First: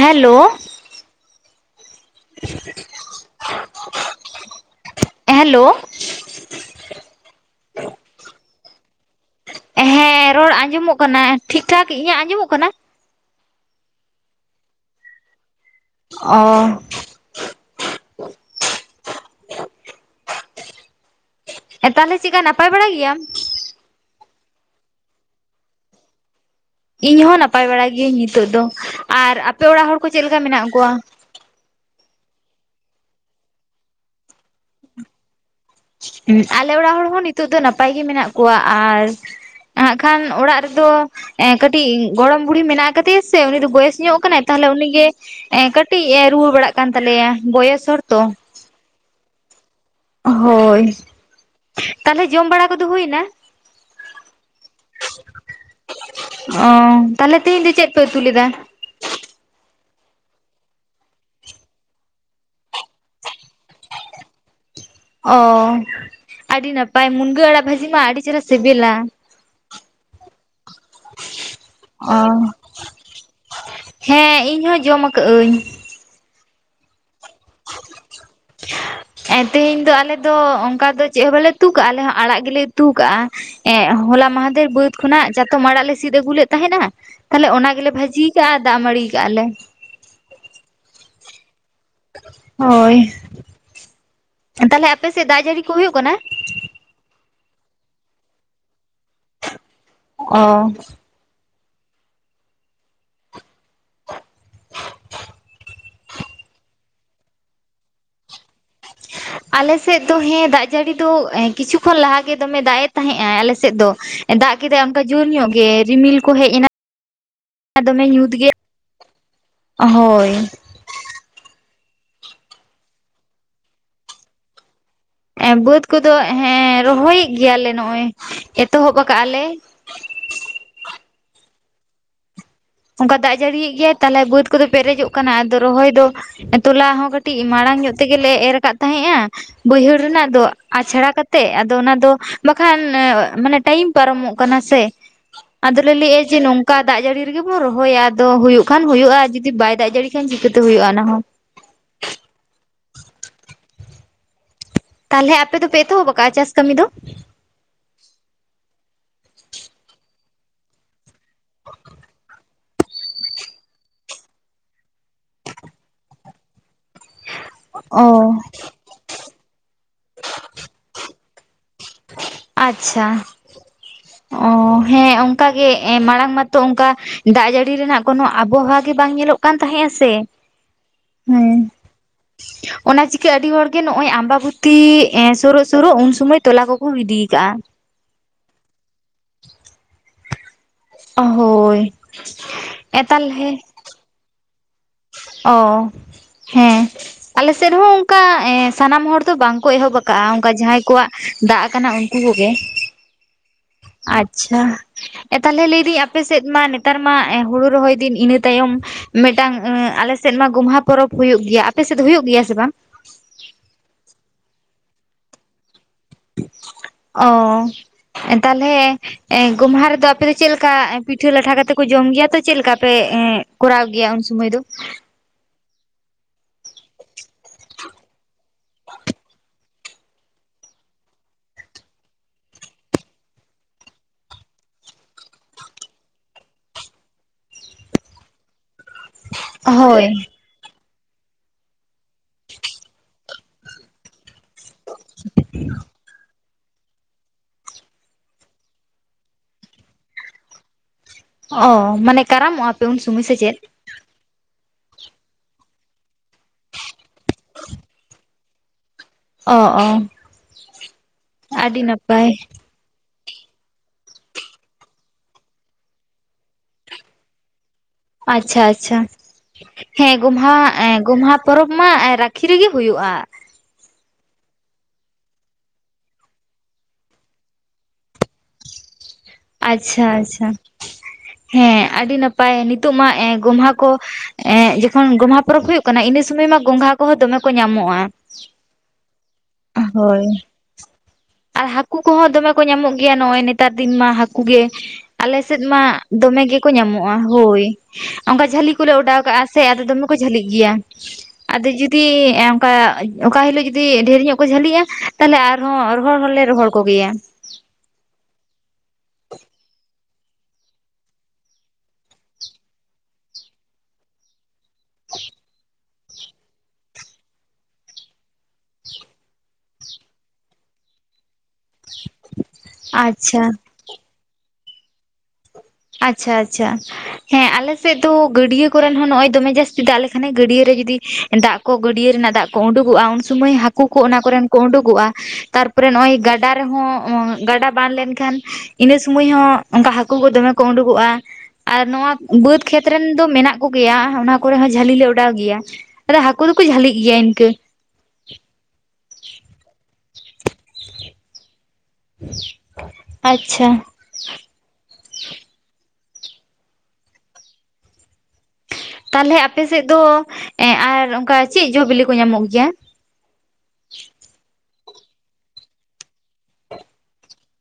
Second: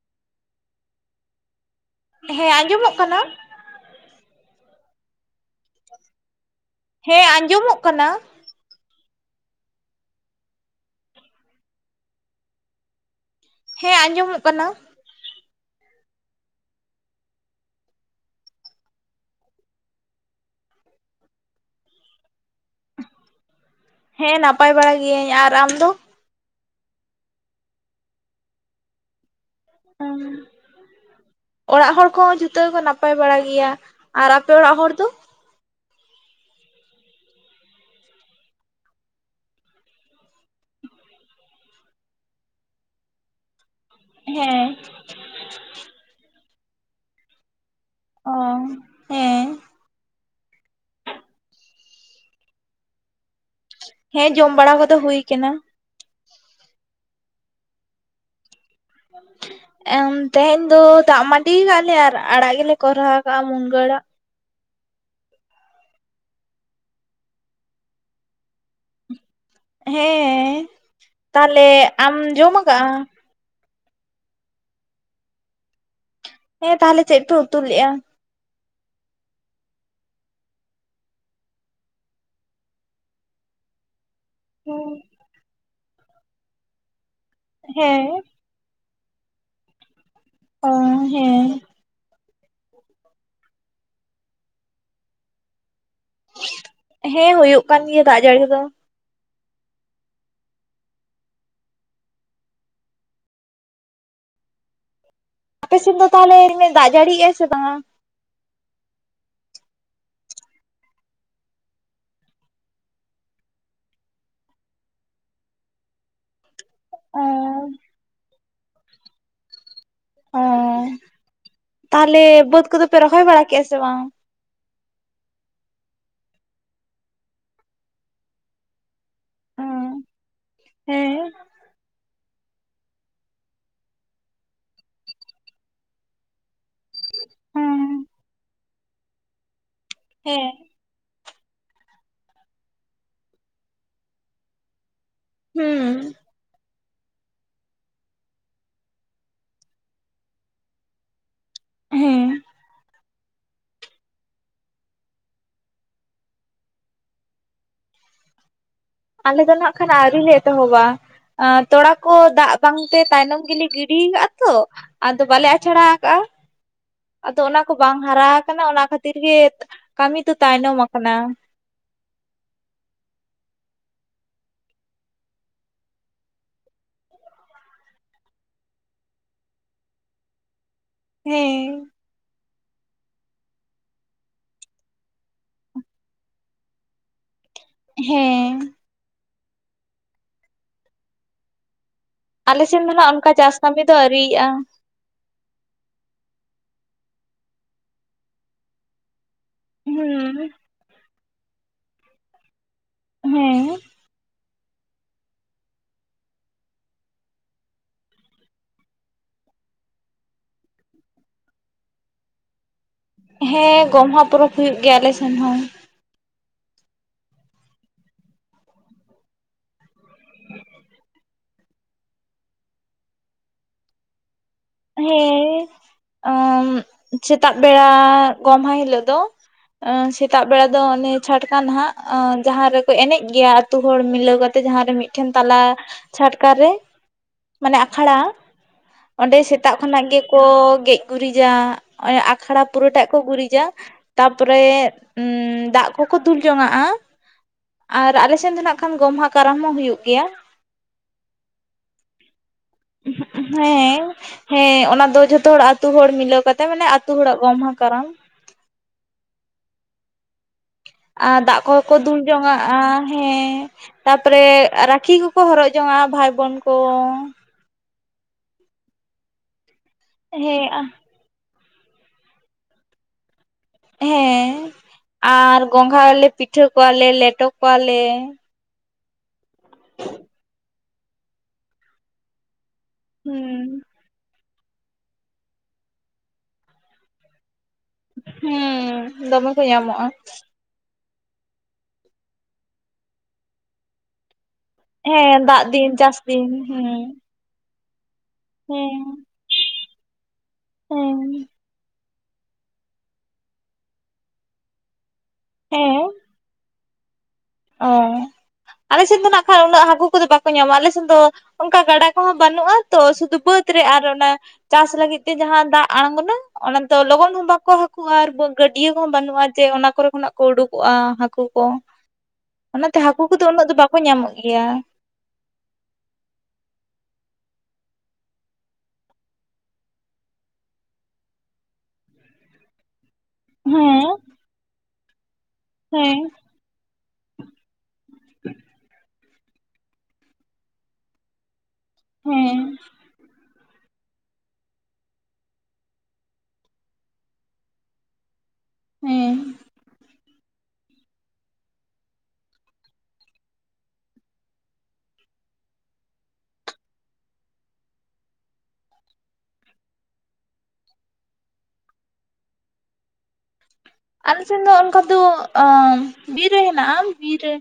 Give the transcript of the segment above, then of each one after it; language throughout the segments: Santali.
ᱦᱮᱞᱳ ᱦᱮᱸ ᱟᱸᱡᱚᱢᱚᱜ ᱠᱟᱱᱟ? ᱦᱮᱞᱳ ᱦᱮᱸ ᱟᱸᱡᱚᱢᱚᱜ ᱠᱟᱱᱟ? ᱦᱮᱸ ᱨᱚᱲ ᱟᱸᱡᱚᱢᱚᱜ ᱠᱟᱱᱟ᱾ ᱴᱷᱤᱠ ᱴᱷᱟᱠ ᱤᱧᱟᱹᱜ ᱟᱸᱡᱚᱢᱚᱜ ᱠᱟᱱᱟ? ᱦᱮᱸ ᱟᱸᱡᱚᱢᱚᱜ ᱠᱟᱱᱟ᱾ ᱚᱚᱻ [inaudible] ᱛᱟᱦᱚᱞᱮ ᱪᱮᱫᱠᱟ ᱱᱟᱯᱟᱭ ᱵᱟᱲᱟ ᱜᱮᱭᱟᱢ? ᱦᱮᱸ ᱱᱟᱯᱟᱭ ᱵᱟᱲᱟ ᱜᱤᱭᱟᱹᱧ ᱟᱨ ᱟᱢ ᱫᱚ? ᱤᱧ ᱦᱚᱸ ᱱᱟᱯᱟᱭ ᱵᱟᱲᱟ ᱜᱤᱭᱟᱹᱧ ᱱᱤᱛᱚᱜ ᱫᱚ᱾ ᱟᱨ ᱟᱯᱮ ᱚᱲᱟᱜ ᱦᱚᱲ ᱠᱚ ᱪᱮᱫ ᱞᱮᱠᱟ ᱢᱮᱱᱟᱜ ᱠᱚᱣᱟ? ᱚᱲᱟᱜ ᱦᱚᱲ ᱠᱚᱦᱚᱸ ᱡᱩᱛᱚᱹ ᱠᱚ ᱱᱟᱯᱟᱭ ᱵᱟᱲᱟ ᱜᱮᱭᱟ᱾ ᱟᱨ ᱟᱯᱮ ᱚᱲᱟᱜ ᱦᱚᱲ ᱫᱚ? ᱦᱮᱸ ᱟᱞᱮ ᱚᱲᱟᱜ ᱦᱚᱲ ᱦᱚᱸ ᱱᱤᱛᱚᱜ ᱫᱚ ᱱᱟᱯᱟᱭ ᱜᱮ ᱢᱮᱱᱟᱜ ᱠᱚᱣᱟ ᱟᱨ ᱦᱟᱜ ᱠᱷᱟᱱ ᱚᱲᱟᱜ ᱨᱮᱫᱚ ᱮ ᱠᱟᱹᱴᱤᱜ ᱜᱚᱲᱚᱢ ᱵᱩᱲᱦᱤ ᱢᱮᱱᱟᱜ ᱠᱟᱫᱮᱭᱟ ᱥᱮ ᱩᱱᱤ ᱫᱚ ᱵᱚᱭᱮᱥ ᱧᱚᱜ ᱠᱟᱱᱟᱭ ᱛᱟᱦᱚᱞᱮ ᱦᱮᱸ ᱩᱱᱤᱜᱮ ᱠᱟᱹᱴᱤᱡ ᱨᱩᱣᱟᱹ ᱵᱟᱲᱟᱜ ᱠᱟᱱ ᱛᱟᱞᱮᱭᱟ ᱵᱚᱭᱮᱥ ᱦᱚᱲ ᱛᱚ ᱚ ᱦᱮᱸ ᱦᱳᱭ ᱛᱟᱦᱚᱞᱮ ᱡᱚᱢ ᱵᱟᱲᱟ ᱠᱚᱫᱚ ᱦᱩᱭ ᱮᱱᱟ? ᱦᱮᱸ ᱡᱚᱢ ᱵᱟᱲᱟ ᱠᱚᱫᱚ ᱦᱩᱭ ᱠᱟᱱᱟ᱾ ᱚ ᱛᱟᱦᱚᱞᱮ ᱛᱮᱦᱤᱧ ᱫᱚ ᱪᱮᱫ ᱯᱮ ᱩᱛᱩ ᱞᱮᱫᱟ? ᱛᱮᱦᱮᱧ ᱫᱚ ᱫᱟᱜ ᱢᱟᱹᱰᱤ ᱠᱟᱜ ᱞᱮ ᱟᱨ ᱟᱲᱟᱜ ᱜᱮᱞᱮ ᱠᱚᱨᱦᱟᱣ ᱠᱟᱜᱼᱟ ᱢᱩᱱᱜᱟᱹᱜ ᱟᱲᱟᱜ ᱚ ᱟᱹᱰᱤ ᱱᱟᱯᱟᱭ ᱢᱩᱱᱜᱟᱹ ᱟᱲᱟᱜ ᱵᱷᱟᱹᱡᱤ ᱢᱟ ᱟᱹᱰᱤ ᱪᱮᱦᱨᱟ ᱥᱤᱵᱤᱞᱟ᱾ ᱦᱮᱸ ᱛᱟᱦᱚᱞᱮ ᱟᱢ ᱚ ᱡᱚᱢ ᱟᱠᱟᱜ ᱦᱮᱸ ᱤᱧ ᱦᱚ ᱡᱚᱢ ᱟᱠᱟᱜ ᱤᱧ᱾ ᱦᱮᱸ ᱛᱟᱦᱚᱞᱮ ᱪᱮᱫ ᱯᱮ ᱩᱛᱩ ᱞᱮᱫ-ᱟ? ᱛᱮᱦᱮᱧ ᱫᱚ ᱟᱞᱮ ᱫᱚ ᱚᱱᱠᱟ ᱫᱚ ᱪᱮᱫ ᱦᱚᱸ ᱵᱟᱞᱮ ᱩᱛᱩ ᱠᱟᱜ-ᱟ ᱟᱞᱮ ᱦᱚᱸ ᱟᱲᱟᱜ ᱜᱮᱞᱮ ᱩᱛᱩ ᱠᱟᱜ-ᱟ᱾ ᱮ ᱦᱚᱞᱟ ᱢᱟᱦᱟᱫᱮᱨ ᱵᱟᱹᱫᱽ ᱠᱷᱚᱱᱟᱜ ᱪᱟᱛᱚᱢ ᱟᱲᱟᱜ ᱞᱮ ᱥᱤᱫ ᱟᱹᱜᱩ ᱞᱮᱫ ᱛᱟᱦᱮᱸᱫᱱᱟ ᱛᱟᱦᱞᱮ ᱚᱱᱟ ᱜᱮᱞᱮ ᱦᱮᱸ ᱵᱷᱟᱹᱡᱤᱼᱼ ᱫᱟᱜ ᱢᱟᱰᱤ ᱠᱟᱜ ᱞᱮ᱾ ᱚ ᱦᱮᱸ᱾ ᱦᱳᱭ ᱛᱟᱦᱚᱞᱮ ᱟᱯᱮ ᱥᱮᱫ ᱫᱟᱜ ᱡᱟᱹᱲᱤ ᱠᱚ ᱦᱩᱭᱩᱜ ᱠᱟᱱᱟ? ᱦᱮᱸ ᱦᱩᱭᱩᱜ ᱠᱟᱱ ᱜᱮᱭᱟ ᱫᱟᱜ ᱡᱟᱹᱲᱤ ᱠᱚ ᱫᱚ᱾ ᱚᱻ ᱟᱯᱮᱥᱮᱫ ᱫᱚ ᱛᱟᱦᱚᱞᱮ ᱫᱟᱜ ᱡᱟᱹᱲᱤᱜᱟᱭ ᱥᱮ ᱵᱟᱝ ᱟ? ᱟᱞᱮ ᱥᱮᱫ ᱫᱚ ᱦᱮᱸ ᱫᱟᱜ ᱡᱟᱹᱲᱤ ᱫᱚ ᱠᱤᱪᱷᱩ ᱠᱷᱚᱱ ᱞᱟᱦᱟ ᱜᱮ ᱫᱚᱢᱮ ᱫᱟᱜ ᱮ ᱛᱟᱦᱮᱸᱫ-ᱟ ᱟᱞᱮ ᱥᱮᱫ ᱫᱚ᱾ ᱫᱟᱜ ᱠᱮᱫᱟᱭ ᱚᱱᱠᱟ ᱡᱳᱨ ᱧᱚᱜ ᱜᱮ ᱨᱤᱢᱤᱞ ᱠᱚ ᱦᱮᱡ ᱮᱱᱟ᱾ ᱚ ᱫᱚᱢᱮ ᱧᱩᱛ ᱜᱮ ᱦᱳᱭ᱾ ᱚ ᱛᱟᱦᱚᱞᱮ ᱵᱟᱹᱫᱽ ᱠᱚᱫᱚ ᱯᱮ ᱨᱚᱦᱚᱭ ᱵᱟᱲᱟ ᱠᱮᱜ-ᱟ ᱥᱮ ᱵᱟᱝ? ᱵᱟᱹᱫᱽ ᱠᱚᱫᱚ ᱦᱮᱸ ᱨᱚᱦᱚᱭ ᱮᱫ ᱜᱮᱭᱟᱞᱮ ᱱᱚᱜᱚᱭ ᱮᱛᱚᱦᱚᱵ ᱟᱠᱟᱫ ᱟᱞᱮ᱾ ᱚ ᱦᱮᱸ᱾ ᱚᱱᱠᱟ ᱫᱟᱜ ᱡᱟᱹᱲᱤᱭᱮᱫ ᱜᱮᱭᱟᱭ ᱛᱟᱦᱚᱞᱮ ᱵᱟᱹᱫ ᱠᱚᱫᱚ ᱯᱮᱨᱮᱡᱚᱜ ᱠᱟᱱᱟ ᱟᱫᱚ ᱨᱚᱦᱚᱭ ᱫᱚ ᱛᱚᱞᱟ ᱦᱚᱸ ᱠᱟᱹᱴᱤᱡᱼᱼ ᱠᱟᱹᱴᱤᱡ ᱢᱟᱲᱟᱝ ᱧᱚᱜ ᱛᱮᱜᱮᱞᱮ ᱮᱨ ᱠᱟᱫ ᱛᱟᱦᱮᱸᱫ-ᱟ ᱵᱟᱹᱭᱦᱟᱹᱲ ᱨᱮᱱᱟᱜ ᱫᱚ᱾ ᱟᱪᱷᱟᱲᱟ ᱠᱟᱛᱮᱜ ᱟᱫᱚ ᱚᱱᱟ ᱫᱚ ᱵᱟᱠᱷᱟᱱ ᱢᱟᱱᱮ ᱴᱟᱭᱤᱢ ᱯᱟᱨᱚᱢᱚᱜ ᱠᱟᱱᱟ ᱥᱮ᱾ ᱟᱫᱚᱞᱮ ᱦᱩᱸ ᱞᱟᱹᱭᱮᱜ-ᱟ ᱡᱮ ᱱᱚᱝᱠᱟ ᱫᱟᱜ ᱡᱟᱹᱲᱤᱼᱼ ᱨᱮᱜᱮ ᱵᱚᱱ ᱨᱚᱦᱚᱭᱟ ᱟᱫᱚ ᱦᱩᱭᱩᱜ ᱠᱷᱟᱱ ᱦᱩᱭᱩᱜᱼᱟ ᱡᱩᱫᱤ ᱵᱟᱭ ᱫᱟᱜ ᱡᱟᱹᱲᱤ ᱠᱷᱟᱱ ᱪᱤᱠᱟᱹᱛᱮ ᱦᱩᱭᱩᱜ-ᱟ ᱚᱱᱟ ᱦᱚᱸ᱾ ᱦᱮᱸ᱾ ᱛᱟᱦᱚᱞᱮ ᱟᱯᱮ ᱫᱚᱯᱮ ᱮᱛᱚᱦᱚᱵ ᱠᱟᱜ-ᱟ ᱪᱟᱥ ᱠᱟᱹᱢᱤ ᱫᱚ? ᱟᱞᱮ ᱫᱚ ᱱᱟᱜ ᱠᱷᱟᱱ ᱟᱹᱣᱨᱤ ᱞᱮ ᱮᱛᱚᱦᱚᱵᱟ ᱛᱚᱲᱟ ᱠᱚ ᱫᱟᱜ, ᱵᱟᱝ ᱛᱮ ᱛᱟᱭᱱᱚᱢ ᱜᱮᱞᱮ ᱜᱤᱰᱤ ᱠᱟᱫ-ᱟ ᱛᱚ ᱟᱫᱚ ᱵᱟᱞᱮ ᱟᱪᱷᱟᱲᱟ ᱟᱠᱟᱫ-ᱟ᱾ ᱟᱫᱚ ᱚᱱᱟ ᱠᱚ ᱵᱟᱝ ᱚ ᱦᱟᱨᱟ ᱟᱠᱟᱱᱟ ᱚᱱᱟ ᱠᱷᱟᱹᱛᱤᱨ ᱜᱮ ᱠᱟᱹᱢᱤ ᱫᱚ ᱛᱟᱭᱱᱚᱢ ᱠᱟᱱᱟ᱾ ᱟᱪᱪᱷᱟ ᱚ ᱦᱮᱸ ᱚᱱᱠᱟ ᱜᱮ ᱢᱟᱲᱟᱝ ᱢᱟᱛᱚ ᱚᱱᱠᱟᱼᱼ ᱫᱟᱜ ᱡᱟᱹᱲᱤ ᱨᱮᱱᱟᱜ ᱠᱳᱱᱚ ᱟᱵᱚᱦᱟᱣᱟ ᱜᱮ ᱵᱟᱝ ᱧᱮᱞᱚᱜ ᱠᱟᱱ ᱛᱟᱦᱮᱸ-ᱟ ᱥᱮ᱾ [unintelligible] ᱦᱮᱸ᱾ ᱚᱱᱟ ᱪᱤᱠᱟᱹ ᱟᱹᱰᱤ ᱦᱚᱲᱜᱮ ᱱᱚᱜ ᱚᱭ ᱟᱢᱵᱟ ᱵᱩᱛᱤ ᱮᱸ ᱥᱩᱨᱩᱜ ᱥᱩᱨᱩᱜ ᱩᱱ ᱥᱩᱢᱚᱭ ᱛᱚᱞᱟ ᱠᱚᱠᱚ ᱜᱤᱰᱤᱼᱼ ᱠᱟᱜᱼᱟ᱾ ᱦᱮᱸ᱾ ᱚ ᱦᱳᱭ᱾ ᱟᱞᱮᱥᱮᱱ ᱫᱚ ᱱᱟᱜ ᱚᱱᱠᱟ ᱛᱟᱞᱦᱮ ᱪᱟᱥ ᱠᱟᱹᱢᱤ ᱫᱚ ᱟᱹᱣᱨᱤᱭᱟᱜᱼᱟ᱾ ᱚ ᱦᱮᱸ ᱟᱞᱮ ᱥᱮᱫ ᱦᱚᱸ ᱚᱱᱠᱟ ᱥᱟᱱᱟᱢ ᱦᱚᱲ ᱫᱚ ᱵᱟᱝ᱾ ᱠᱚ ᱮᱦᱚᱵ ᱟᱠᱟᱫᱟᱼᱟ ᱚᱱᱠᱟ ᱦᱩᱸ ᱡᱟᱦᱟᱸᱭ ᱠᱚᱣᱟᱜ ᱫᱟᱜ ᱟᱠᱟᱱᱟ ᱩᱱᱠᱩ ᱠᱚᱜᱮ᱾ ᱦᱮᱸ᱾ ᱟᱪᱪᱷᱟ᱾ ᱛᱟᱦᱞᱮ ᱞᱟᱹᱭ ᱫᱟᱹᱧ ᱟᱯᱮ ᱥᱮᱫ ᱢᱟ ᱱᱮᱛᱟᱨ ᱢᱟ ᱦᱩᱲᱩ ᱨᱚᱦᱚᱭ ᱫᱤᱱ ᱤᱱᱟᱹ ᱛᱟᱭᱚᱢᱼᱼ ᱢᱤᱫᱴᱟᱝ ᱟᱞᱮᱥᱮᱫ ᱢᱟ ᱜᱚᱢᱦᱟ ᱯᱚᱨᱚᱵᱽ ᱦᱩᱭᱩᱜ ᱜᱮᱭᱟ ᱟᱯᱮ ᱥᱮᱫ ᱫᱚ ᱦᱩᱭᱩᱜ ᱜᱮᱭᱟ ᱥᱮ ᱵᱟᱝ? ᱦᱮᱸ ᱜᱚᱢᱦᱟ ᱯᱚᱨᱚᱵᱽ ᱦᱩᱭᱩᱜ ᱜᱮᱭᱟ ᱟᱞᱮᱥᱮᱱ ᱦᱚᱸ᱾ ᱚ ᱛᱟᱦᱚᱞᱮᱼᱼ ᱮᱜ ᱜᱚᱢᱦᱟ ᱨᱮᱫᱚ ᱟᱯᱮ ᱫᱚ ᱪᱮᱫ ᱞᱮᱠᱟ ᱯᱤᱴᱷᱟᱹ ᱞᱟᱴᱷᱟ ᱠᱟᱛᱮᱫ ᱠᱚ ᱡᱚᱢ ᱜᱮᱭᱟ ᱛᱚ ᱪᱮᱫ ᱞᱮᱠᱟ ᱯᱮ ᱮᱸᱜ᱾ ᱠᱚᱨᱟᱣ ᱜᱮᱭᱟ ᱩᱱ ᱥᱩᱢᱚᱭ ᱫᱚ᱾ ᱦᱮᱸ ᱥᱮᱛᱟᱜ ᱵᱮᱲᱟ ᱜᱚᱢᱦᱟ ᱦᱤᱞᱳᱜ ᱫᱚ᱾ ᱥᱮᱛᱟᱜ ᱵᱮᱲᱟ ᱫᱚ ᱚᱱᱮ ᱪᱷᱟᱴᱠᱟ ᱱᱟᱦᱟᱜ ᱡᱟᱦᱟᱸ ᱨᱮᱠᱚ ᱮᱱᱮᱡ ᱜᱮᱭᱟ ᱟᱹᱛᱩ ᱦᱚᱲ ᱢᱤᱞᱟᱹᱣ ᱠᱟᱛᱮᱜ ᱡᱟᱦᱟᱸ ᱨᱮ ᱢᱤᱫ ᱮᱠᱷᱮᱱ ᱛᱟᱞᱟ ᱪᱷᱟᱴᱠᱟᱟᱨ ᱨᱮ ᱢᱟᱱᱮ ᱟᱠᱷᱲᱟ ᱚᱸᱰᱮ ᱥᱮ ᱥᱮᱛᱟᱜ ᱠᱷᱚᱱᱟᱜ ᱦᱳᱭ ᱜᱮᱠᱚ ᱜᱮᱡ ᱜᱩᱨᱤᱡᱟ [unintelligible] ᱟᱠᱷᱲᱟ ᱯᱩᱨᱟᱹᱴᱟᱜ ᱠᱚ ᱜᱩᱨᱤᱡᱟ ᱛᱟᱯᱚᱨᱮ ᱩ ᱫᱟᱜ ᱠᱚᱠᱚ ᱫᱩᱞ ᱡᱚᱱᱟᱜᱼᱟ ᱟᱨ ᱟᱞᱮ ᱥᱮᱱ ᱫᱚ ᱱᱟᱜ ᱠᱷᱟᱱ ᱜᱚᱢᱦᱟ ᱠᱟᱨᱟᱢ ᱦᱚᱸ ᱦᱩᱭᱩᱜ ᱜᱮᱭᱟ ᱚ ᱢᱟᱱᱮ ᱠᱟᱨᱟᱢᱚᱜᱼᱟ ᱯᱮ ᱩᱱ ᱥᱢᱚᱭ ᱥᱮ ᱪᱮᱫ ᱦᱮᱸ ᱦᱮᱸ ᱚᱱᱟ ᱫᱚ ᱡᱷᱚᱛᱚ ᱦᱚᱲ ᱟᱛ ᱦᱚᱲ ᱢᱤᱞᱟᱹᱣ ᱠᱟᱛᱮ ᱢᱟᱱᱮ ᱟᱛ ᱦᱚᱲᱟᱜ ᱜᱚᱢᱦᱟ ᱠᱟᱨᱟᱢ ᱚ ᱚ ᱟ ᱫᱟᱜ ᱠᱚᱦ ᱟᱹᱰᱤ ᱠᱚ ᱫᱩᱞ ᱱᱟᱯᱟᱭ ᱡᱚᱝᱱᱟᱜᱼᱟ ᱦᱮᱸ ᱛᱟᱯᱚᱨᱮ ᱨᱟᱠᱷᱤ ᱦᱚᱠᱚ ᱦᱚᱨᱚᱜ ᱡᱚᱝᱼᱟ ᱵᱷᱟᱭ ᱵᱚᱱ ᱠᱚ ᱟᱪᱪᱷᱟ ᱟᱪᱪᱷᱟ ᱦᱮᱸ ᱜᱩᱚᱢᱦᱟ ᱦᱮᱸ ᱮ ᱜᱚᱢᱦᱟ ᱯᱚᱨᱚᱵᱽ ᱢᱟ ᱨᱟᱠᱷᱤ ᱨᱮᱜᱮ ᱦᱩᱭᱩᱜᱼᱟ ᱦᱮᱸ ᱟᱨ ᱜᱚᱸᱜᱷᱟ ᱞᱮᱮ ᱯᱤᱴᱷᱟᱹ ᱠᱚᱣᱟᱞᱮ ᱞᱮᱴᱚ ᱠᱚᱣᱟᱞᱮ ᱟᱪᱪᱷᱟ ᱟᱪᱪᱷᱟ ᱦᱮᱸ ᱟᱹᱰᱤ ᱱᱟᱯᱟᱭ ᱱᱤᱛᱚᱜ ᱢᱟ ᱮ ᱦᱩᱸ ᱜᱚᱢᱦᱟ ᱠᱚ ᱮᱸ ᱡᱚᱠᱷᱚᱱ ᱜᱚᱢᱦᱟ ᱯᱚᱨᱚᱵᱽ ᱦᱩᱭᱩᱜᱜ ᱠᱟᱱᱟ ᱤᱱᱟᱹ ᱥᱩᱢᱚᱭ ᱢᱟ ᱜᱚᱝᱜᱷᱟ ᱠᱚᱦᱚᱸ ᱫᱚᱢᱮ ᱠᱚ ᱧᱟᱢᱚᱜᱼᱟ ᱦᱩᱸ ᱫᱚᱢᱮ ᱠᱚ ᱧᱟᱢᱚᱜᱼᱟ ᱦᱳᱭ ᱟᱨ ᱦᱟᱟᱹᱠᱩ ᱠᱚᱦᱚᱸ ᱫᱚᱢᱮ ᱠᱚ ᱧᱟᱢᱚᱜ ᱜᱮᱭᱟ ᱱᱚᱜ ᱚᱚᱭ ᱱᱮᱛᱟᱨ ᱫᱤᱱ ᱢᱟ ᱦᱠᱩ ᱩᱩᱜᱮ ᱦᱮᱸ ᱟᱞᱮᱥᱮᱫ ᱫᱟᱜ ᱢᱟ ᱫᱤᱱ ᱪᱟᱥ ᱫᱚᱢᱮ ᱫᱤᱱ ᱜᱮᱠᱚ ᱦᱩᱸ ᱧᱟᱢᱚᱜᱼᱟ ᱦᱳᱭ ᱚᱱᱠᱟ ᱡᱷᱟᱹᱞᱤ ᱠᱚᱞᱮ ᱦᱮᱸ ᱚᱰᱟᱣ ᱠᱟᱜᱼᱟ ᱥᱮ ᱟᱫᱚ ᱫᱚᱢᱮ ᱠᱚ ᱡᱷᱟᱹᱞᱤᱜ ᱜᱮᱭᱟ ᱦᱮᱸ ᱟᱫᱚ ᱡᱤᱛ [unintelligible] ᱚᱱᱠᱟ ᱚᱠᱟ ᱦᱤᱞᱳᱜ ᱡᱩᱫᱤ ᱰᱷᱮᱨ ᱧᱚᱜ ᱠᱚ ᱡᱷᱟᱹᱞᱤᱜᱼᱟ ᱛᱟᱦᱚᱞᱮ ᱟᱨᱦᱚᱸ ᱚᱨᱦ ᱦᱮᱸ ᱦᱚᱲᱞᱮ ᱨ ᱦᱚᱲ ᱠᱚᱜᱮᱭᱟ ᱚ ᱟᱞᱮ ᱥᱮᱱ ᱫᱚ ᱱᱟᱜ ᱠᱷᱟ ᱩᱱᱟᱹᱜ ᱦᱟᱹᱠᱩ ᱠᱚᱫᱚ ᱵᱟᱠᱚ ᱧᱟᱢᱟ ᱟᱞᱮ ᱥᱮᱱ ᱫᱚ ᱚᱱᱠᱟ ᱜᱟᱰᱟ ᱠᱚᱦᱚᱸ ᱵᱟᱹᱱᱩᱜᱼᱟ ᱛᱚ ᱥᱩᱫᱩ ᱵᱟᱹᱫ ᱨᱮ ᱟᱨ ᱚᱱᱟ ᱪᱟᱥ ᱞᱟᱹᱜᱤᱫ ᱛᱮ ᱡᱟᱦᱟᱸ ᱫᱟᱜ ᱟᱲᱝᱜᱱᱟ ᱚᱱᱟ ᱫᱚ ᱞᱚᱜᱚᱱ ᱦᱚᱸ ᱵᱟᱠᱚ ᱦᱟᱟᱹᱠᱩᱼᱟ ᱟᱨ ᱜᱟᱹᱰᱭᱟᱹ ᱠᱚᱦᱚᱸ ᱵᱟᱹᱱᱩᱜᱼᱟ ᱡᱮ ᱚᱱᱟ ᱠᱚᱨᱮ ᱠᱷᱚᱱᱟᱜ ᱠᱚ ᱩᱰᱩᱠᱚᱜᱼᱟ ᱦᱟᱟᱹᱠᱩ ᱠᱚ ᱚᱱᱟᱛᱮ ᱦᱟᱹᱠᱩ ᱟᱪᱪᱷᱟ ᱠᱚᱫᱚ ᱩᱱᱟᱹᱜ ᱫᱚ ᱵᱟᱠᱚ ᱧᱟᱢᱚᱜ ᱜᱮᱭᱟ ᱟᱪᱪᱷᱟ ᱟᱪᱪᱷᱟ ᱦᱮᱸ ᱟᱞᱮ ᱥᱮᱫ ᱫᱚ ᱜᱟᱹᱰᱭᱟᱹ ᱠᱚᱨᱮᱱ ᱦᱚᱸ ᱱᱚᱜᱼᱚᱭ ᱫᱚᱢᱮ ᱡᱟᱹᱥᱛᱤ ᱫᱟᱜ ᱟᱞᱮ ᱠᱷᱟᱱᱮ ᱜᱟᱹᱰᱭᱟᱹ ᱨᱮ ᱡᱩᱫᱤ ᱫᱟᱜ ᱠᱚ ᱜᱟᱹᱰᱭᱟᱹ ᱨᱮᱱᱟᱜ ᱫᱟᱜ ᱠᱚ ᱩᱰᱩᱠᱚᱜᱼᱟ ᱥᱩᱢᱟᱹᱭ ᱦᱟᱠᱩᱠᱩ ᱦᱮᱸ ᱚᱱᱟ ᱠᱚᱨᱮᱱ ᱠᱚ ᱩᱰᱩᱠᱚᱜᱼᱟ ᱛᱟᱨᱯᱚᱨᱮ ᱱᱚᱜ ᱚᱚᱭ ᱦᱮᱸ ᱜᱟ ᱛᱟ ᱨᱮᱦ [unintelligible] ᱜᱟᱰᱟ ᱵᱟᱱ ᱞᱮᱱᱠᱷᱟᱱ ᱤᱱᱟᱹ ᱥᱩᱢᱟᱹᱭ ᱦᱚᱸ ᱚᱱᱠᱟ ᱦᱟᱟᱹᱠᱩ ᱠᱚ ᱫᱚᱢᱮ ᱠᱚ ᱩᱰᱩᱠᱚᱜᱼᱟ ᱟᱨ ᱱᱚᱣᱟ ᱦᱮᱸ ᱵᱟᱹᱫᱽ ᱠᱷᱮᱛ ᱨᱮᱱ ᱫᱚ ᱢᱮᱱᱟᱜ ᱠᱚᱜᱮᱭᱟ ᱚᱱᱟ ᱠᱚᱨᱮ ᱦᱚᱸ ᱡᱷᱟᱹᱞᱤ ᱞᱮ ᱚᱰᱟᱣ ᱜᱮᱭᱟ [unintelligible] ᱦᱟᱹᱠᱩ ᱫᱚᱠᱚ ᱡᱷᱟᱹᱞᱤᱜ ᱜᱮᱭᱟ ᱤᱱᱠᱣᱹ ᱦᱮᱸ ᱟᱪᱪᱷᱟ ᱛᱟᱦᱚᱞᱮ ᱟᱯᱮᱥᱮᱫ ᱫᱚ ᱮ ᱟᱨ ᱚᱱᱠᱟ ᱪᱮᱫ ᱡᱚ ᱵᱤᱞᱤ ᱠᱚ ᱧᱟᱢᱚᱜ ᱜᱮᱭᱟ ᱟᱞᱮ ᱥᱮᱱ ᱫᱚ ᱚᱱᱠᱟ ᱫᱚ ᱟᱟ ᱵᱤᱨ ᱨᱮ ᱦᱮᱱᱟᱜᱼᱟ ᱵᱤᱨ ᱨᱮ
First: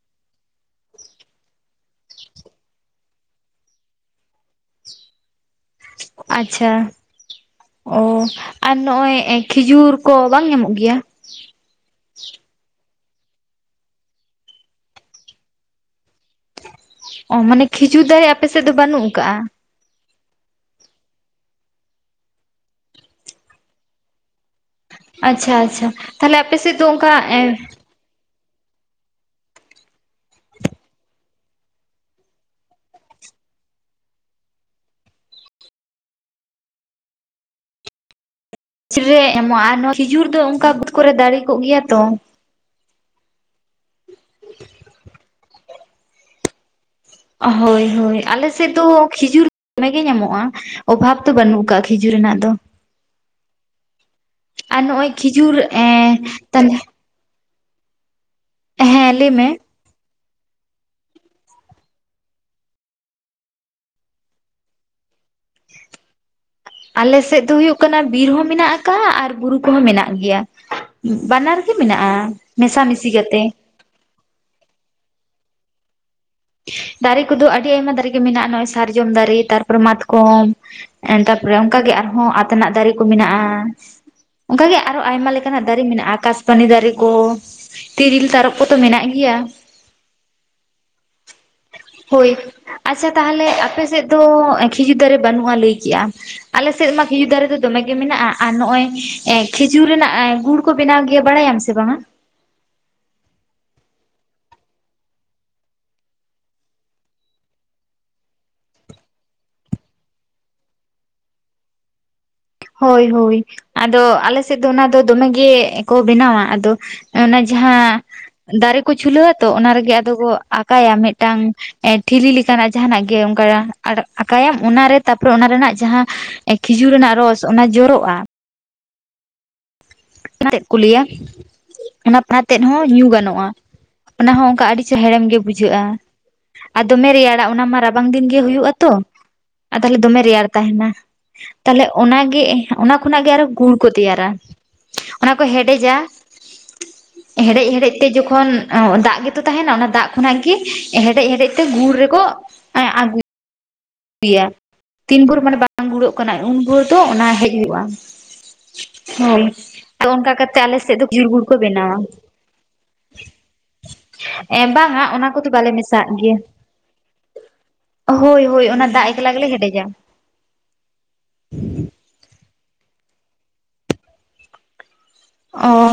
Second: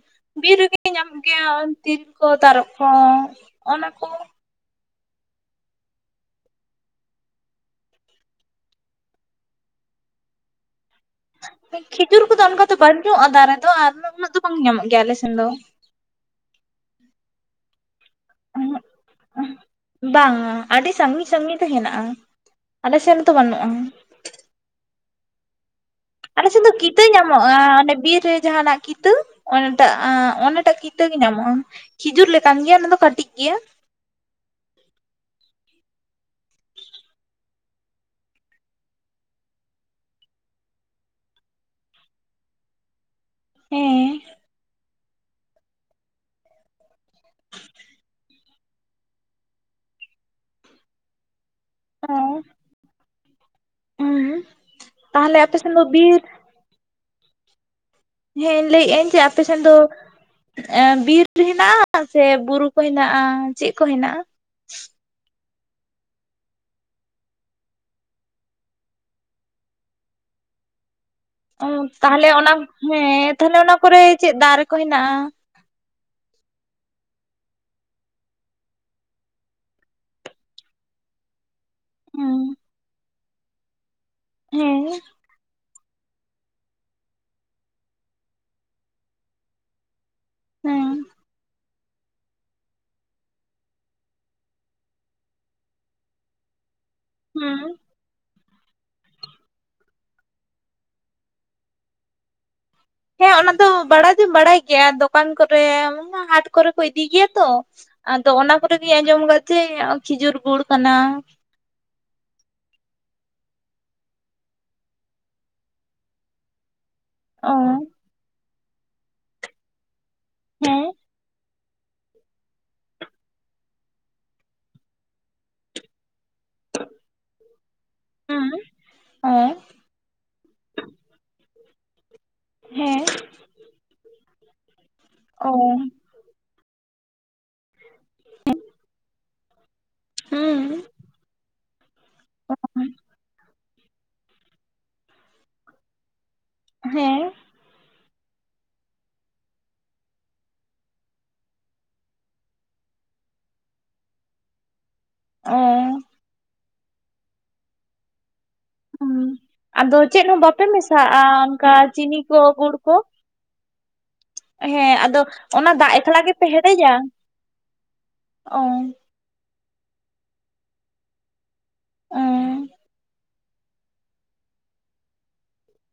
ᱵᱤᱨ ᱨᱮᱜᱮ ᱧᱟᱢᱚᱜ ᱜᱮᱭᱟ ᱛᱤᱞ ᱠᱚ ᱛᱟᱨᱚᱵ ᱠᱚ ᱚᱱᱟ ᱠᱚ ᱟᱪᱪᱷᱟ ᱚ ᱟᱨ ᱱᱚᱜᱼᱚᱭ ᱠᱷᱤᱡᱩᱨ ᱠᱚ ᱵᱟᱝ ᱧᱟᱢᱚᱜ ᱜᱮᱭᱟ ᱠᱷᱤᱡᱩᱨ ᱠᱚᱫᱚ ᱚᱱᱠᱟ ᱫᱚ ᱵᱟᱹᱱᱩᱜᱼᱟ ᱫᱟᱨᱮ ᱫᱚ ᱟᱨ ᱩᱱᱟᱹᱜ ᱫᱚ ᱵᱟᱝ ᱧᱟᱢᱚᱜ ᱜᱮᱭᱟ ᱟᱞᱮ ᱥᱮᱱ ᱫᱚ ᱚ ᱢᱟᱱᱮ ᱠᱷᱤᱡᱩᱨ ᱫᱟᱨᱮ ᱟᱯᱮ ᱥᱮᱫ ᱫᱚ ᱵᱟᱹᱱᱩᱜ ᱟᱠᱟᱜᱼᱟ ᱵᱟᱝᱟ ᱟᱹᱰᱤ ᱥᱟᱺᱜᱤᱧ ᱥᱟᱺᱜᱤᱧ ᱛᱮ ᱦᱮᱱᱟᱜᱼᱟ ᱟᱞᱮᱥᱮᱱ ᱛᱚ ᱵᱟᱹᱱᱩᱜᱼᱟ ᱟᱪᱪᱷᱟ ᱟᱪᱪᱷᱟ ᱛᱟᱦᱞᱮ ᱟᱞᱮ ᱟᱯᱮ ᱥᱮᱱ ᱫᱚ ᱥᱮᱫ ᱠᱤᱛᱟᱹ ᱚᱱᱠᱟ ᱧᱟᱢᱚᱜᱼᱟ ᱵᱤᱨ ᱚᱱᱮ ᱵᱤᱨ ᱨᱮ ᱡᱟᱦᱟᱱᱟᱜ ᱠᱤ ᱠᱤᱛᱟᱹ ᱚᱱᱴᱟᱜ ᱟᱸ ᱚᱱᱴᱟᱜ ᱠᱤᱛᱟᱹ ᱜᱮ ᱧᱟᱢᱚᱜᱼᱟ᱾ ᱠᱷᱤᱡᱩᱨ ᱞᱮᱠᱟᱱ ᱜᱮᱭᱟ ᱚᱱᱟ ᱫᱚ ᱠᱟᱹᱴᱤᱡ ᱜᱮᱭᱟ᱾ [unintelligible] ᱨᱮ ᱮᱢᱚᱜᱼᱟ ᱟᱨ ᱱᱚᱣᱟ ᱠᱷᱤᱡᱩᱨ ᱫᱚ ᱚᱱᱠᱟ ᱵᱟᱹᱫᱽ ᱠᱚᱨᱮ ᱫᱟᱨᱮ ᱠᱚᱜ ᱜᱮᱭᱟ ᱛᱚ᱾ ᱦᱮᱸ᱾ ᱦᱳᱭ ᱦᱳᱭ᱾ ᱟᱞᱮᱥᱮᱫ ᱫᱚ ᱠᱷᱤᱡᱩᱨ ᱫᱚᱢᱮ ᱜᱮ ᱧᱟᱢᱚᱜᱼᱟ, ᱚᱵᱷᱟᱵ ᱫᱚ ᱵᱟᱹᱱᱩᱜ ᱟᱠᱟᱫᱟ᱾ ᱠᱷᱤᱡᱩᱨ ᱨᱮᱱᱟᱜ ᱫᱚ᱾ ᱚ ᱦᱮᱸ᱾ ᱟᱨ ᱱᱚᱜᱼᱚᱭ ᱠᱷᱤᱡᱩᱨ ᱮ ᱛᱟᱞᱦᱮ ᱦᱮᱸ ᱤᱧ ᱞᱟᱹᱭᱮᱜ ᱟᱹᱧ ᱦᱮᱸ ᱡᱮ ᱞᱟᱹᱭ ᱟᱯᱮ ᱢᱮ ᱥᱮᱱ ᱫᱚ ᱮᱸ ᱵᱤᱨ ᱦᱮᱱᱟᱜᱼᱟ ᱥᱮ ᱵᱩᱨᱩ ᱠᱚ ᱦᱮᱱᱟᱜᱼᱟ ᱪᱮᱫ ᱠᱚ ᱦᱮᱱᱟᱜᱼᱟ? [inaudible] ᱟᱞᱮ ᱥᱮᱫ ᱫᱚ ᱦᱩᱭᱩᱜ ᱠᱟᱱᱟ ᱵᱤᱨ ᱦᱚᱸ ᱢᱮᱱᱟᱜ ᱟᱠᱟᱜᱼᱟ ᱟᱨ ᱵᱩᱨᱩ ᱠᱚᱦᱚᱸ ᱢᱮᱱᱟᱜ ᱜᱮᱭᱟ᱾ ᱵᱟᱱᱟᱨ ᱚ ᱜᱮ ᱢᱮᱱᱟᱜᱼᱟ ᱛᱟᱦᱚᱞᱮ ᱚᱱᱟ ᱢᱮᱥᱟᱢᱤᱥᱤ ᱦᱮᱸ ᱠᱟᱛᱮ᱾ ᱛᱟᱦᱚᱞᱮ ᱚᱱᱟ ᱠᱚᱨᱮ ᱪᱮᱫ ᱫᱟ ᱨᱮ ᱠᱚ ᱦᱮᱱᱟᱜᱼᱟ? ᱫᱟᱨᱮ ᱠᱚᱫᱚ ᱟᱹᱰᱤ ᱟᱭᱢᱟ ᱫᱟᱨᱮ ᱜᱮ ᱢᱮᱱᱟᱜᱼᱟ ᱱᱚᱜᱼᱚᱭ ᱥᱟᱨᱡᱚᱢ ᱫᱟᱨᱮ ᱛᱟᱨᱯᱚᱨᱮ ᱢᱟᱛᱠᱚᱢ᱾ ᱮᱸ ᱛᱟᱯᱚᱨᱮ ᱚᱱᱠᱟᱜ ᱜᱮ ᱟᱨᱦᱚᱸ ᱦᱩᱸ ᱟᱛᱮᱱᱟᱜ ᱫᱟᱨᱮ ᱠᱚ ᱢᱮᱱᱟᱜᱼᱟ, ᱚᱱᱠ ᱜᱮ ᱦᱮᱸ ᱟᱨᱦᱚ ᱟᱭᱢᱟ ᱞᱮᱠᱟᱱᱟᱜ ᱫᱟᱨᱮ ᱢᱮᱱᱟᱜᱼᱟ᱾ ᱠᱟᱥᱯᱟᱱᱤ ᱫᱟᱨᱮ ᱠᱚ ᱛᱤᱨᱤᱞ ᱛᱟᱨᱚ ᱠᱚᱛᱚ ᱢᱮᱱᱟᱜ ᱜᱮᱭᱟ᱾ ᱦᱮᱸ᱾ ᱦᱳᱭ᱾ ᱟᱪᱪᱷᱟ ᱛᱟᱦᱚᱞᱮ ᱟᱯᱮᱥᱮᱫ ᱫᱚ ᱠᱷᱤᱡᱩᱨ ᱫᱟᱨᱮ ᱵᱟᱹᱱᱩᱜᱼᱟ ᱞᱟᱹᱭ ᱠᱮᱜᱼᱟᱢ, ᱟᱞᱮᱥᱮᱫ ᱢᱟᱛ ᱠᱷᱤᱡᱩᱨ ᱫᱟᱨᱮ ᱫᱚ ᱦᱮᱸ ᱫᱚᱢᱮ ᱜᱮ ᱢᱮᱱᱟᱜᱼᱟ ᱟᱨ ᱱᱚᱜ-ᱚᱭ ᱮ ᱠᱷᱮᱡᱩᱨ ᱨᱮᱱᱟᱜ ᱮ ᱜᱩᱲ ᱠᱚ ᱵᱮᱱᱟᱣ ᱜᱮᱭᱟ, ᱵᱟᱲᱟᱭᱟᱢ ᱥᱮ ᱵᱟᱝᱟ? ᱦᱮᱸ ᱚᱱᱟ ᱫᱚ ᱵᱟᱲᱟᱭ ᱫᱚᱧ ᱵᱟᱲᱟᱭ ᱜᱮᱭᱟ ᱫᱚᱠᱟᱱ ᱠᱚᱨᱮ ᱚᱱᱟ ᱦᱟᱴ ᱠᱚᱨᱮ ᱠᱚ ᱤᱫᱤ ᱜᱮᱭᱟ ᱛᱚ᱾ ᱟᱫᱚ ᱚᱱᱟ ᱠᱚᱨᱮ ᱜᱤᱧ ᱟᱸᱡᱚᱢ ᱟᱠᱟᱫ ᱪᱮ ᱠᱷᱤᱡᱩᱨ ᱜᱩᱲ ᱠᱟᱱᱟ᱾ ᱦᱳᱭ ᱦᱳᱭ᱾ ᱟᱫᱚ ᱟᱞᱮ ᱥᱮᱫ ᱫᱚ ᱚᱱᱟ ᱫᱚ ᱫᱚᱢᱮ ᱜᱮ ᱠᱚ ᱵᱮᱱᱟᱣᱟ᱾ ᱟᱫᱚ ᱚᱱᱟ ᱚ ᱡᱟᱦᱟᱸ ᱫᱟᱨᱮ ᱠᱚ ᱪᱩᱞᱟᱹᱣᱟᱹ ᱛᱚ ᱚᱱᱟ ᱨᱮᱜᱮ ᱟᱫᱚ ᱠᱚ ᱦᱮᱸ ᱟᱠᱟᱭᱟ ᱢᱤᱫᱴᱟᱝ ᱮᱸ ᱴᱷᱤᱞᱤ ᱞᱮᱠᱟᱱᱟᱜ ᱡᱟᱦᱟᱸᱱᱟᱜ ᱜᱮ ᱚᱱᱠᱟ ᱟᱠᱟᱸᱟᱢ ᱚᱱᱟᱨᱮ ᱛᱟᱯᱚᱨᱮ ᱚᱱᱟ ᱨᱮᱱᱟᱜ ᱡᱟᱦᱟᱸ ᱮ ᱠᱷᱤᱡᱩᱨ ᱨᱮᱱᱟᱜ ᱨᱚᱥ ᱚᱱᱟ ᱡᱚᱨᱚᱜᱼᱟ᱾ ᱦᱩᱸ᱾ ᱚ᱾ [unintelligible] ᱠᱚ ᱞᱭᱟ ᱚᱱᱟ ᱯᱷᱟᱸᱫ ᱛᱮᱫ ᱦᱚᱸ ᱦᱮᱸ ᱧᱩ ᱜᱟᱱᱚᱜᱼᱟ᱾ ᱚᱱᱟ ᱦᱚᱸ ᱚᱱᱠᱟ ᱟᱹᱰᱤ ᱪᱮᱦᱨᱟ ᱦᱮᱲᱮᱢ ᱜᱮ ᱚ ᱵᱩᱡᱷᱟᱹᱜᱼᱟ ᱟᱨ ᱫᱚᱢᱮ ᱨᱮᱭᱟᱲ ᱚᱱᱟ ᱢᱟ ᱨᱟᱵᱟᱝ ᱫᱤᱱ ᱜᱮ ᱦᱩᱭᱩᱜ-ᱚ ᱛᱚ ᱟᱨ ᱛᱟᱦᱞᱮ ᱫᱚᱢᱮ ᱨᱮᱭᱟᱲ ᱦᱩᱸ ᱛᱟᱦᱮᱱᱟ᱾ ᱛᱟᱦᱚᱞᱮ ᱚᱱᱟᱜᱮ ᱚᱱᱟ ᱠᱷᱚᱱᱟᱜ ᱜᱮ ᱟᱨᱚ ᱜᱩᱲ ᱠᱚ ᱛᱮᱭᱟᱨᱟ᱾ ᱚᱱᱟ ᱠᱚ ᱦᱮᱰᱮᱡᱟ ᱦᱮᱸ᱾ ᱦᱮᱰᱦᱮᱡ ᱦᱮᱰᱮᱡ ᱛᱮ ᱡᱚᱠᱷᱚᱱ ᱫᱟᱜ ᱜᱮᱛᱚ ᱛᱟᱦᱮᱱᱟ ᱚᱱᱟ ᱫᱟᱜ ᱠᱷᱚᱱᱟᱜ ᱜᱮ ᱦᱮᱰᱮᱡ ᱦᱮᱰᱮᱡ ᱛᱮ ᱜᱩᱲ ᱨᱮᱠᱚ ᱮᱸ ᱟᱜᱩᱭ ᱜᱭᱟ᱾ ᱛᱤᱱ ᱵᱷᱳᱨ ᱢᱟᱱᱮ ᱚ ᱵᱟᱝ ᱜᱩᱲᱚᱜ ᱠᱟᱱᱟ ᱩᱱ ᱵᱷᱳᱨ ᱫᱚ ᱚᱱᱟ ᱦᱮᱡ ᱦᱩᱭᱩᱜᱼᱟ᱾ ᱦᱩᱸ ᱦᱳᱭ᱾ ᱟᱫᱚ ᱪᱮᱫ ᱚᱱᱠᱟ ᱦᱚᱸ ᱠᱟᱛᱮᱜ ᱵᱟᱯᱮ ᱟᱞᱮ ᱥᱮᱫ ᱫᱚ ᱢᱮᱥᱟᱜᱼᱟ ᱠᱷᱤᱡᱩᱨ ᱜᱩᱲ ᱠᱚ ᱚᱱᱠᱟ ᱵᱮᱱᱟᱣᱟ᱾ ᱪᱤᱱᱤ ᱠᱚ ᱜᱩᱲ ᱠᱚ ᱮᱸ ᱦᱮᱸ ᱵᱟᱝᱟ ᱟᱫᱚ ᱚᱱᱟ ᱠᱚᱫᱚ ᱵᱟᱞᱮ ᱫᱟᱜ ᱢᱮᱥᱟᱜ ᱮᱠᱞᱟ ᱜᱮᱭᱟ᱾ ᱜᱮᱯᱮ ᱦᱮᱰᱮᱡᱟ ᱦᱳᱭ ᱚ ᱦᱳᱭ ᱚᱱᱟ ᱫᱟᱜ ᱮᱠᱞᱟ ᱜᱮᱞᱮ ᱦᱮᱰᱮᱡᱟ᱾ ᱩᱸ᱾ ᱚ᱾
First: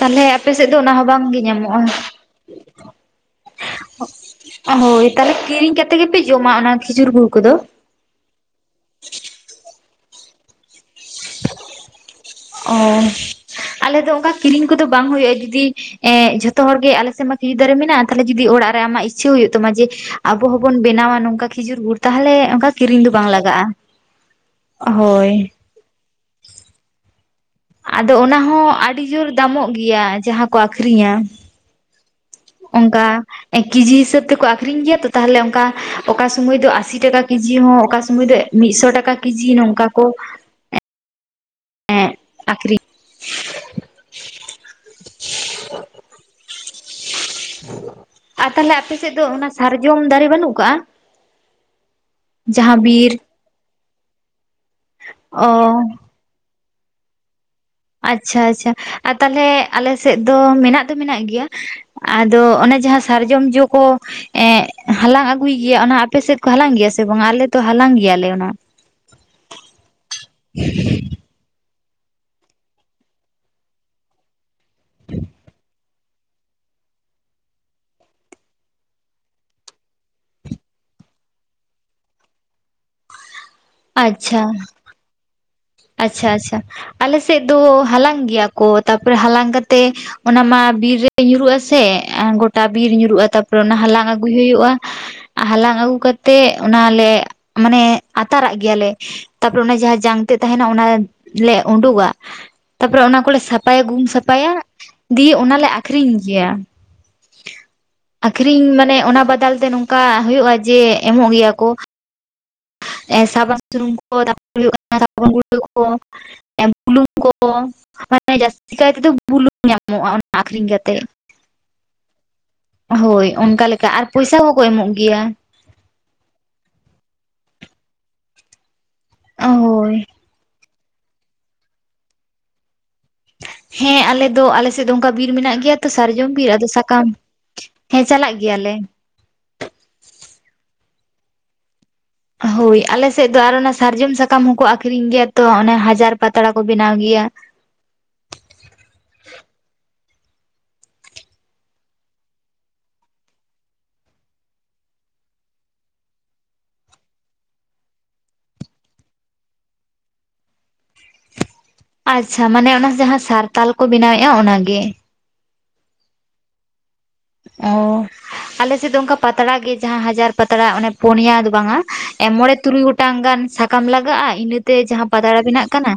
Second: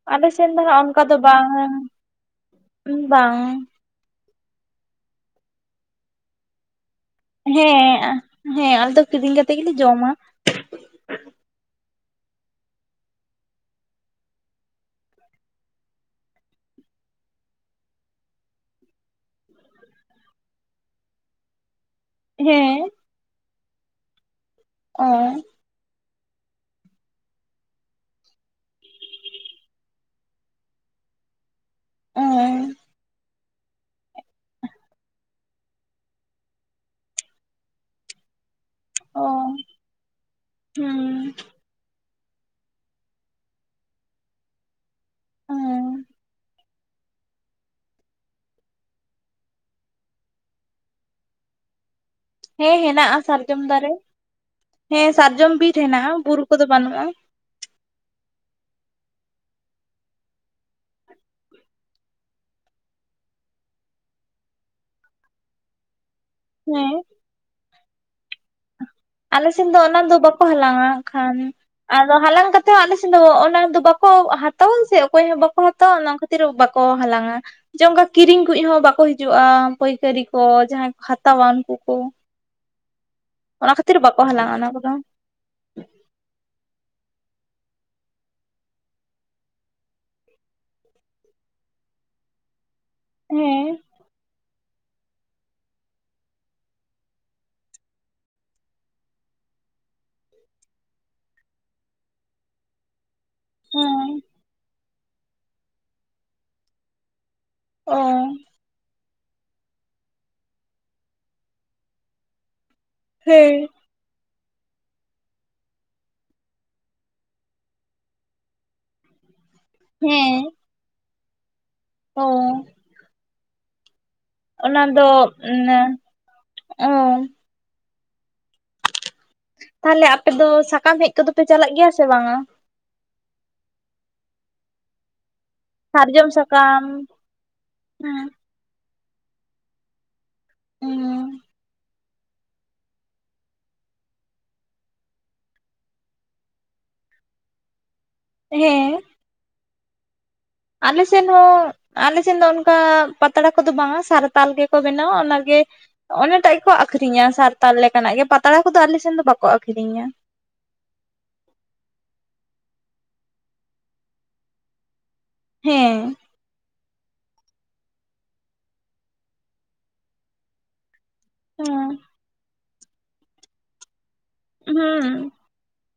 ᱛᱟᱞᱦᱮ ᱟᱞᱮ ᱥᱮᱱ ᱟᱯᱮ ᱥᱮᱫ ᱫᱚ ᱦᱟᱸᱜ ᱚᱱᱟ ᱚᱱᱠᱟ ᱦᱚᱸ ᱵᱟᱝᱜᱮ ᱵᱟᱝ ᱧᱟᱢᱚᱜᱼᱟ᱾ ᱵᱟᱝ ᱦᱳᱭ ᱛᱟᱦᱚᱞᱮ ᱠᱤᱨᱤᱧ ᱠᱟᱛᱮ ᱜᱮᱯᱮ ᱡᱚᱢᱟ ᱚᱱᱟ ᱠᱷᱤᱡᱩᱨ ᱜᱩᱲ᱾ ᱠᱚᱫᱚ ᱦᱮᱸ ᱟᱸ ᱦᱮᱸ ᱟᱞᱮ ᱫᱚ ᱠᱤᱨᱤᱧ ᱠᱟᱛᱮ ᱜᱮᱞᱮ ᱡᱚᱢᱟ᱾ ᱚ ᱟᱞᱮ ᱫᱚ ᱚᱝᱠᱟ ᱠᱤᱨᱤᱧ ᱠᱚᱫᱚ ᱵᱟᱝ ᱦᱩᱭᱩᱜᱼᱟ ᱮ ᱫᱤᱫᱤ ᱾ ᱮ ᱡᱷᱚᱛᱚ ᱦᱚᱲ ᱜᱮ ᱟᱞᱮ ᱥᱮᱱ ᱢᱟ ᱠᱷᱤᱡᱩᱨ ᱫᱟᱨᱮ ᱢᱮᱱᱟᱜᱼᱟ ᱛᱷᱟᱞᱮ ᱡᱚᱫᱤ ᱚᱲᱟᱜ ᱨᱮ ᱟᱢᱟᱜ ᱤᱪᱪᱷᱟᱹ ᱦᱩᱭᱩᱜ ᱛᱟᱢᱟ ᱡᱮ ᱟᱵᱚ ᱦᱚᱸᱵᱚᱱ ᱵᱮᱱᱟᱣᱟ ᱱᱚᱝᱠᱟ ᱠᱷᱤᱡᱩᱨ ᱜᱩᱨ ᱾ ᱛᱟᱦᱮᱞᱮ ᱚᱝᱠᱟ ᱦᱮᱸ ᱠᱤᱨᱤᱧ ᱫᱚ ᱵᱟᱝ ᱞᱟᱜᱟᱜᱼᱟ ᱚ ᱾ᱦᱳᱭ ᱟᱫᱚ ᱚᱱᱟ ᱦᱚᱸ ᱟᱰᱤ ᱡᱳᱨ ᱫᱟᱢᱚᱜ ᱜᱮᱭᱟ ᱡᱟᱦᱟᱸ ᱠᱚ ᱟᱹᱠᱷᱨᱤᱧᱟ ᱾ ᱚ, ᱚᱝᱠᱟ ᱮᱠᱤᱡᱤ ᱥᱟᱹᱵ ᱛᱮᱠᱚ ᱟᱹᱠᱷᱨᱤᱧ ᱜᱮᱭᱟ ᱛᱚ ᱛᱟᱦᱞᱮ ᱚᱱᱠᱟ ᱚᱠᱟ ᱥᱚᱢᱚᱭ ᱫᱚ ᱟᱥᱤ ᱴᱟᱠᱟ ᱠᱮᱡᱤ ᱦᱚᱸ ᱚᱠᱟ ᱥᱚᱢᱚᱭ ᱫᱚ ᱾ ᱢᱤᱫᱥᱚ ᱴᱟᱠᱟ ᱚ ᱠᱮᱡᱤ ᱱᱚᱝᱠᱟ ᱠᱚ ᱦᱩᱸ ᱟᱠᱷᱨᱤᱧ ᱾ [inaudible] [inaudible] ᱟᱨ ᱛᱟᱦᱟᱞᱮ ᱟᱯᱮ ᱥᱮᱫ ᱫᱚ ᱚᱱᱟ ᱥᱟᱨᱡᱚᱢ ᱫᱟᱨᱮ ᱵᱟᱱᱩᱜ ᱠᱟᱜᱼᱟ? ᱦᱮᱸ ᱡᱟᱦᱟᱸ ᱵᱤᱨ ᱦᱮᱱᱟᱜᱼᱟ ᱥᱟᱨᱡᱚᱢ ᱫᱟᱨᱮ ᱦᱮᱸ ᱚ ᱥᱟᱨᱡᱚᱢ ᱵᱤᱨ ᱦᱮᱱᱟᱜᱼᱟ ᱵᱩᱨᱩ ᱠᱚᱫᱚ ᱵᱟᱹᱱᱩᱜᱼᱟ ᱾ ᱟᱪᱪᱷᱟ ᱟᱪᱪᱷᱟ ᱟᱨ ᱛᱟᱦᱞᱮ ᱟᱞᱮᱥᱮᱫ ᱫᱚ ᱢᱮᱱᱟᱜ ᱫᱚ ᱢᱮᱱᱟᱜ ᱜᱮᱭᱟ ᱾ ᱟᱫᱚ ᱚᱱᱮ ᱡᱟᱦᱟᱸ ᱥᱟᱨᱡᱚᱢ ᱡᱚ ᱠᱚ ᱮᱜ ᱦᱟᱞᱟᱝ ᱟᱹᱜᱩᱭ ᱜᱮᱭᱟ ᱚᱱᱟ ᱟᱯᱮ ᱥᱮᱫ ᱠᱚ ᱦᱟᱞᱟᱝ ᱜᱮᱭᱟ ᱦᱮᱸ ᱥᱮ ᱵᱟᱝᱟ ᱟᱞᱮ ᱛᱚ ᱦᱟᱞᱟᱝ ᱜᱮᱭᱟᱞᱮ ᱚᱱᱟ ᱾ ᱟᱞᱮ ᱥᱮᱱ ᱫᱚ ᱚᱱᱟ ᱫᱚ ᱵᱟᱠᱚ ᱦᱟᱞᱟᱝᱼᱟ ᱟᱠᱷᱟᱱ ᱾ ᱟᱨᱚ ᱦᱟᱞᱟᱝ ᱠᱟᱛᱮ ᱦᱚᱸ ᱟᱞᱮᱥᱮᱫ ᱫᱚ ᱚᱱᱟ ᱫᱚ ᱵᱟᱠᱚ ᱦᱟᱛᱟ ᱚᱱ ᱥᱮ ᱚᱠᱚᱭ ᱦᱚᱸ ᱵᱟᱠᱚ ᱦᱟᱛ ᱛᱟᱣᱟ ᱚᱱᱟ ᱠᱷᱟᱹᱛᱤᱨ ᱵᱟᱠᱚ ᱦᱟᱞᱟᱝᱼᱟ ᱾ ᱡᱚᱝᱜᱟ ᱠᱤᱨᱤᱧ ᱠᱩᱭᱡ ᱦᱚᱸ ᱵᱟᱠᱚ ᱦᱤᱡᱩᱜᱼᱟ ᱯᱟᱹᱭᱠᱟᱹᱨᱤ ᱠᱚ ᱡᱟᱦᱟᱸᱭ ᱠᱚ ᱦᱟᱛᱟᱣᱟ ᱩᱱᱠᱩ ᱠᱚ ᱾ ᱛᱤᱨ ᱵᱟᱠᱚ ᱟᱪᱪᱷᱟ ᱦᱟᱞᱟᱝᱟ ᱚᱱᱟ ᱠᱚᱫᱚ ᱾ ᱟᱪᱪᱷᱟ ᱟᱪᱪᱷᱟ ᱟᱞᱮ ᱥᱮᱫ ᱫᱚ ᱦᱟᱞᱟᱝ ᱜᱮᱭᱟ ᱠᱚ ᱛᱟᱯᱚᱨᱮ ᱦᱟᱞᱟᱝ ᱠᱟᱛᱮ ᱚᱱᱟ ᱢᱟ ᱵᱤᱨ ᱨᱮ ᱧᱩᱨᱩᱜ ᱟᱥᱮ ᱜᱚᱴᱟ ᱵᱤᱨ ᱧᱩᱨᱩᱜᱼᱟ ᱛᱟᱯᱚᱨᱮ ᱚᱱᱟ ᱦᱮᱸ ᱦᱟᱞᱟᱝ ᱜᱩᱭ ᱦᱩᱭᱩᱜᱼᱟ ᱦᱟᱞᱟᱝ ᱟᱹᱜᱩ ᱠᱟᱛᱮᱜ ᱚᱱᱟ ᱞᱮ ᱢᱟᱱᱮ ᱟᱛᱟᱨᱟᱜ ᱜᱮᱭᱟᱞᱮ ᱾ ᱛᱟᱯᱚᱨᱮ ᱚᱱᱟ ᱡᱟᱦᱟ ᱡᱟᱝ ᱾ ᱛᱮᱫ ᱛᱟᱦᱮᱱᱟ ᱚᱱᱟ ᱞᱮ ᱳᱰᱳᱜᱟ ᱛᱟᱯᱚᱨᱮ ᱚᱱᱟ ᱠᱚᱞᱮ ᱥᱟᱯᱷᱟᱭᱟ ᱜᱩᱢ ᱦᱮᱸ ᱥᱟᱯᱷᱟᱭᱟ ᱾ ᱫᱤᱭᱮ ᱚᱱᱟᱞᱮ ᱟᱹᱠᱷᱨᱤᱧ ᱜᱮᱭᱟ ᱚ ᱟᱠᱷᱨᱤᱧ ᱢᱟᱱᱮ ᱚᱱᱟ ᱵᱟᱫᱟᱞ ᱛᱮ ᱱᱚ ᱠᱟ ᱦᱳᱭᱳᱜᱼᱟ ᱡᱮ ᱮᱢᱚᱜ ᱜᱮᱭᱟ ᱠᱚ ᱾ ᱮ ᱦᱮᱸ ᱥᱟᱵᱟᱱ ᱥᱩᱱᱩᱢ [inaudible] [inaudible] ᱵᱩᱞᱩᱝ ᱧᱟᱢᱚᱜᱼᱟ ᱚᱱᱟ ᱦᱮᱸ ᱠᱹᱷᱨᱤᱧ ᱠᱟᱛᱮ ᱾ ᱚ, ᱦᱳᱭ ᱚᱱᱠᱟ ᱞᱮᱠᱟ ᱟᱨ ᱯᱚᱭᱥᱟ ᱦᱚᱸᱠᱚ ᱚᱱᱟ ᱮᱢᱚᱜ ᱫᱚ ᱜᱮᱭᱟ ᱢᱟᱱᱮ ᱚ ᱦᱳᱭ ᱛᱟᱦᱞᱮ ᱟᱯᱮ ᱫᱚ ᱥᱟᱠᱟᱢ ᱦᱮᱡ ᱠᱚᱫᱚ ᱯᱮ ᱪᱟᱞᱟᱜ ᱜᱮᱭᱟ ᱥᱮ ᱵᱟᱝᱟ? ᱦᱮᱸ ᱟᱞᱮ ᱫᱚ ᱟᱞᱮ ᱥᱮᱫ ᱫᱚ ᱚᱝᱠᱟ ᱵᱤᱨ ᱢᱮᱱᱟᱜ ᱜᱮᱭᱟ ᱛᱚ ᱥᱟᱨᱡᱚᱢ ᱵᱤᱨ ᱟᱫᱚ ᱥᱟᱠᱟᱢ ᱦᱮᱸ ᱪᱟᱞᱟᱜ ᱜᱮᱭᱟᱞᱮ ᱾ [inaudible] ᱦᱳᱭ ᱟᱞᱮ ᱥᱮᱫ ᱫᱚ ᱟᱨ ᱚᱱᱟ ᱥᱟᱨᱡᱚᱢ ᱥᱟᱠᱟᱢ ᱦᱚᱸᱠᱚ ᱟᱠᱷᱨᱤᱧ ᱜᱮᱭᱟ ᱛᱚ ᱚᱱᱮ ᱦᱟᱡᱟᱨ ᱯᱟᱛᱲᱟ ᱠᱚ ᱵᱮᱱᱟᱣ ᱜᱮᱭᱟ ᱾ ᱦᱮᱸ ᱟᱞᱮ ᱥᱮᱱ ᱦᱚᱸ ᱟᱞᱮ ᱥᱮᱱ ᱫᱚ ᱚᱱᱠᱟ ᱯᱟᱛᱲᱟ ᱠᱚᱫᱚ ᱵᱟᱝᱟ ᱥᱟᱨᱛᱟᱞ ᱜᱮᱠᱚ ᱵᱮᱱᱟᱣᱟ ᱚᱱᱟᱜᱮ ᱚᱱᱮᱴᱟᱜ ᱜᱮᱠᱚ ᱟᱹᱠᱷᱨᱤᱧᱟ ᱥᱟᱨᱛᱟᱞ ᱞᱮᱠᱟᱱᱟᱜ ᱜᱮ ᱯᱟᱛᱲᱟ ᱠᱚᱫᱚ ᱟᱞᱮᱥᱮᱱ ᱫᱚ ᱵᱟᱠᱚ ᱟᱹᱠᱷᱨᱤᱧᱟ ᱾ ᱟᱪᱪᱷᱟ ᱢᱟᱱᱮ ᱚᱱᱟ ᱡᱟᱦᱟᱸ ᱥᱟᱨᱛᱟᱞ ᱠᱚ ᱵᱮᱱᱟᱣᱮᱫ-ᱟ ᱚᱱᱟᱜᱮ᱾ ᱦᱮᱸ ᱚ ᱟᱞᱮ ᱥᱮᱫ ᱫᱚ ᱚᱱᱠᱟ ᱯᱟᱛᱲᱟ ᱜᱮ ᱡᱟᱦᱟᱸ ᱦᱟᱡᱟᱨ ᱯᱟᱛᱲᱟ ᱚᱱᱮ ᱯᱩᱱᱭᱟ ᱫᱚ ᱵᱟᱝᱟ ᱦᱮᱸ ᱢᱚᱬᱮ ᱛᱩᱨᱩᱭ ᱜᱚᱴᱟᱝ ᱜᱟᱱ ᱥᱟᱠᱟᱢ ᱞᱟᱜᱟᱜ-ᱟ ᱤᱱᱟᱹ ᱛᱮ ᱡᱟᱦᱟᱸ ᱦᱩᱸ ᱯᱟᱛᱲᱟ ᱵᱮᱱᱟᱜ ᱠᱟᱱᱟ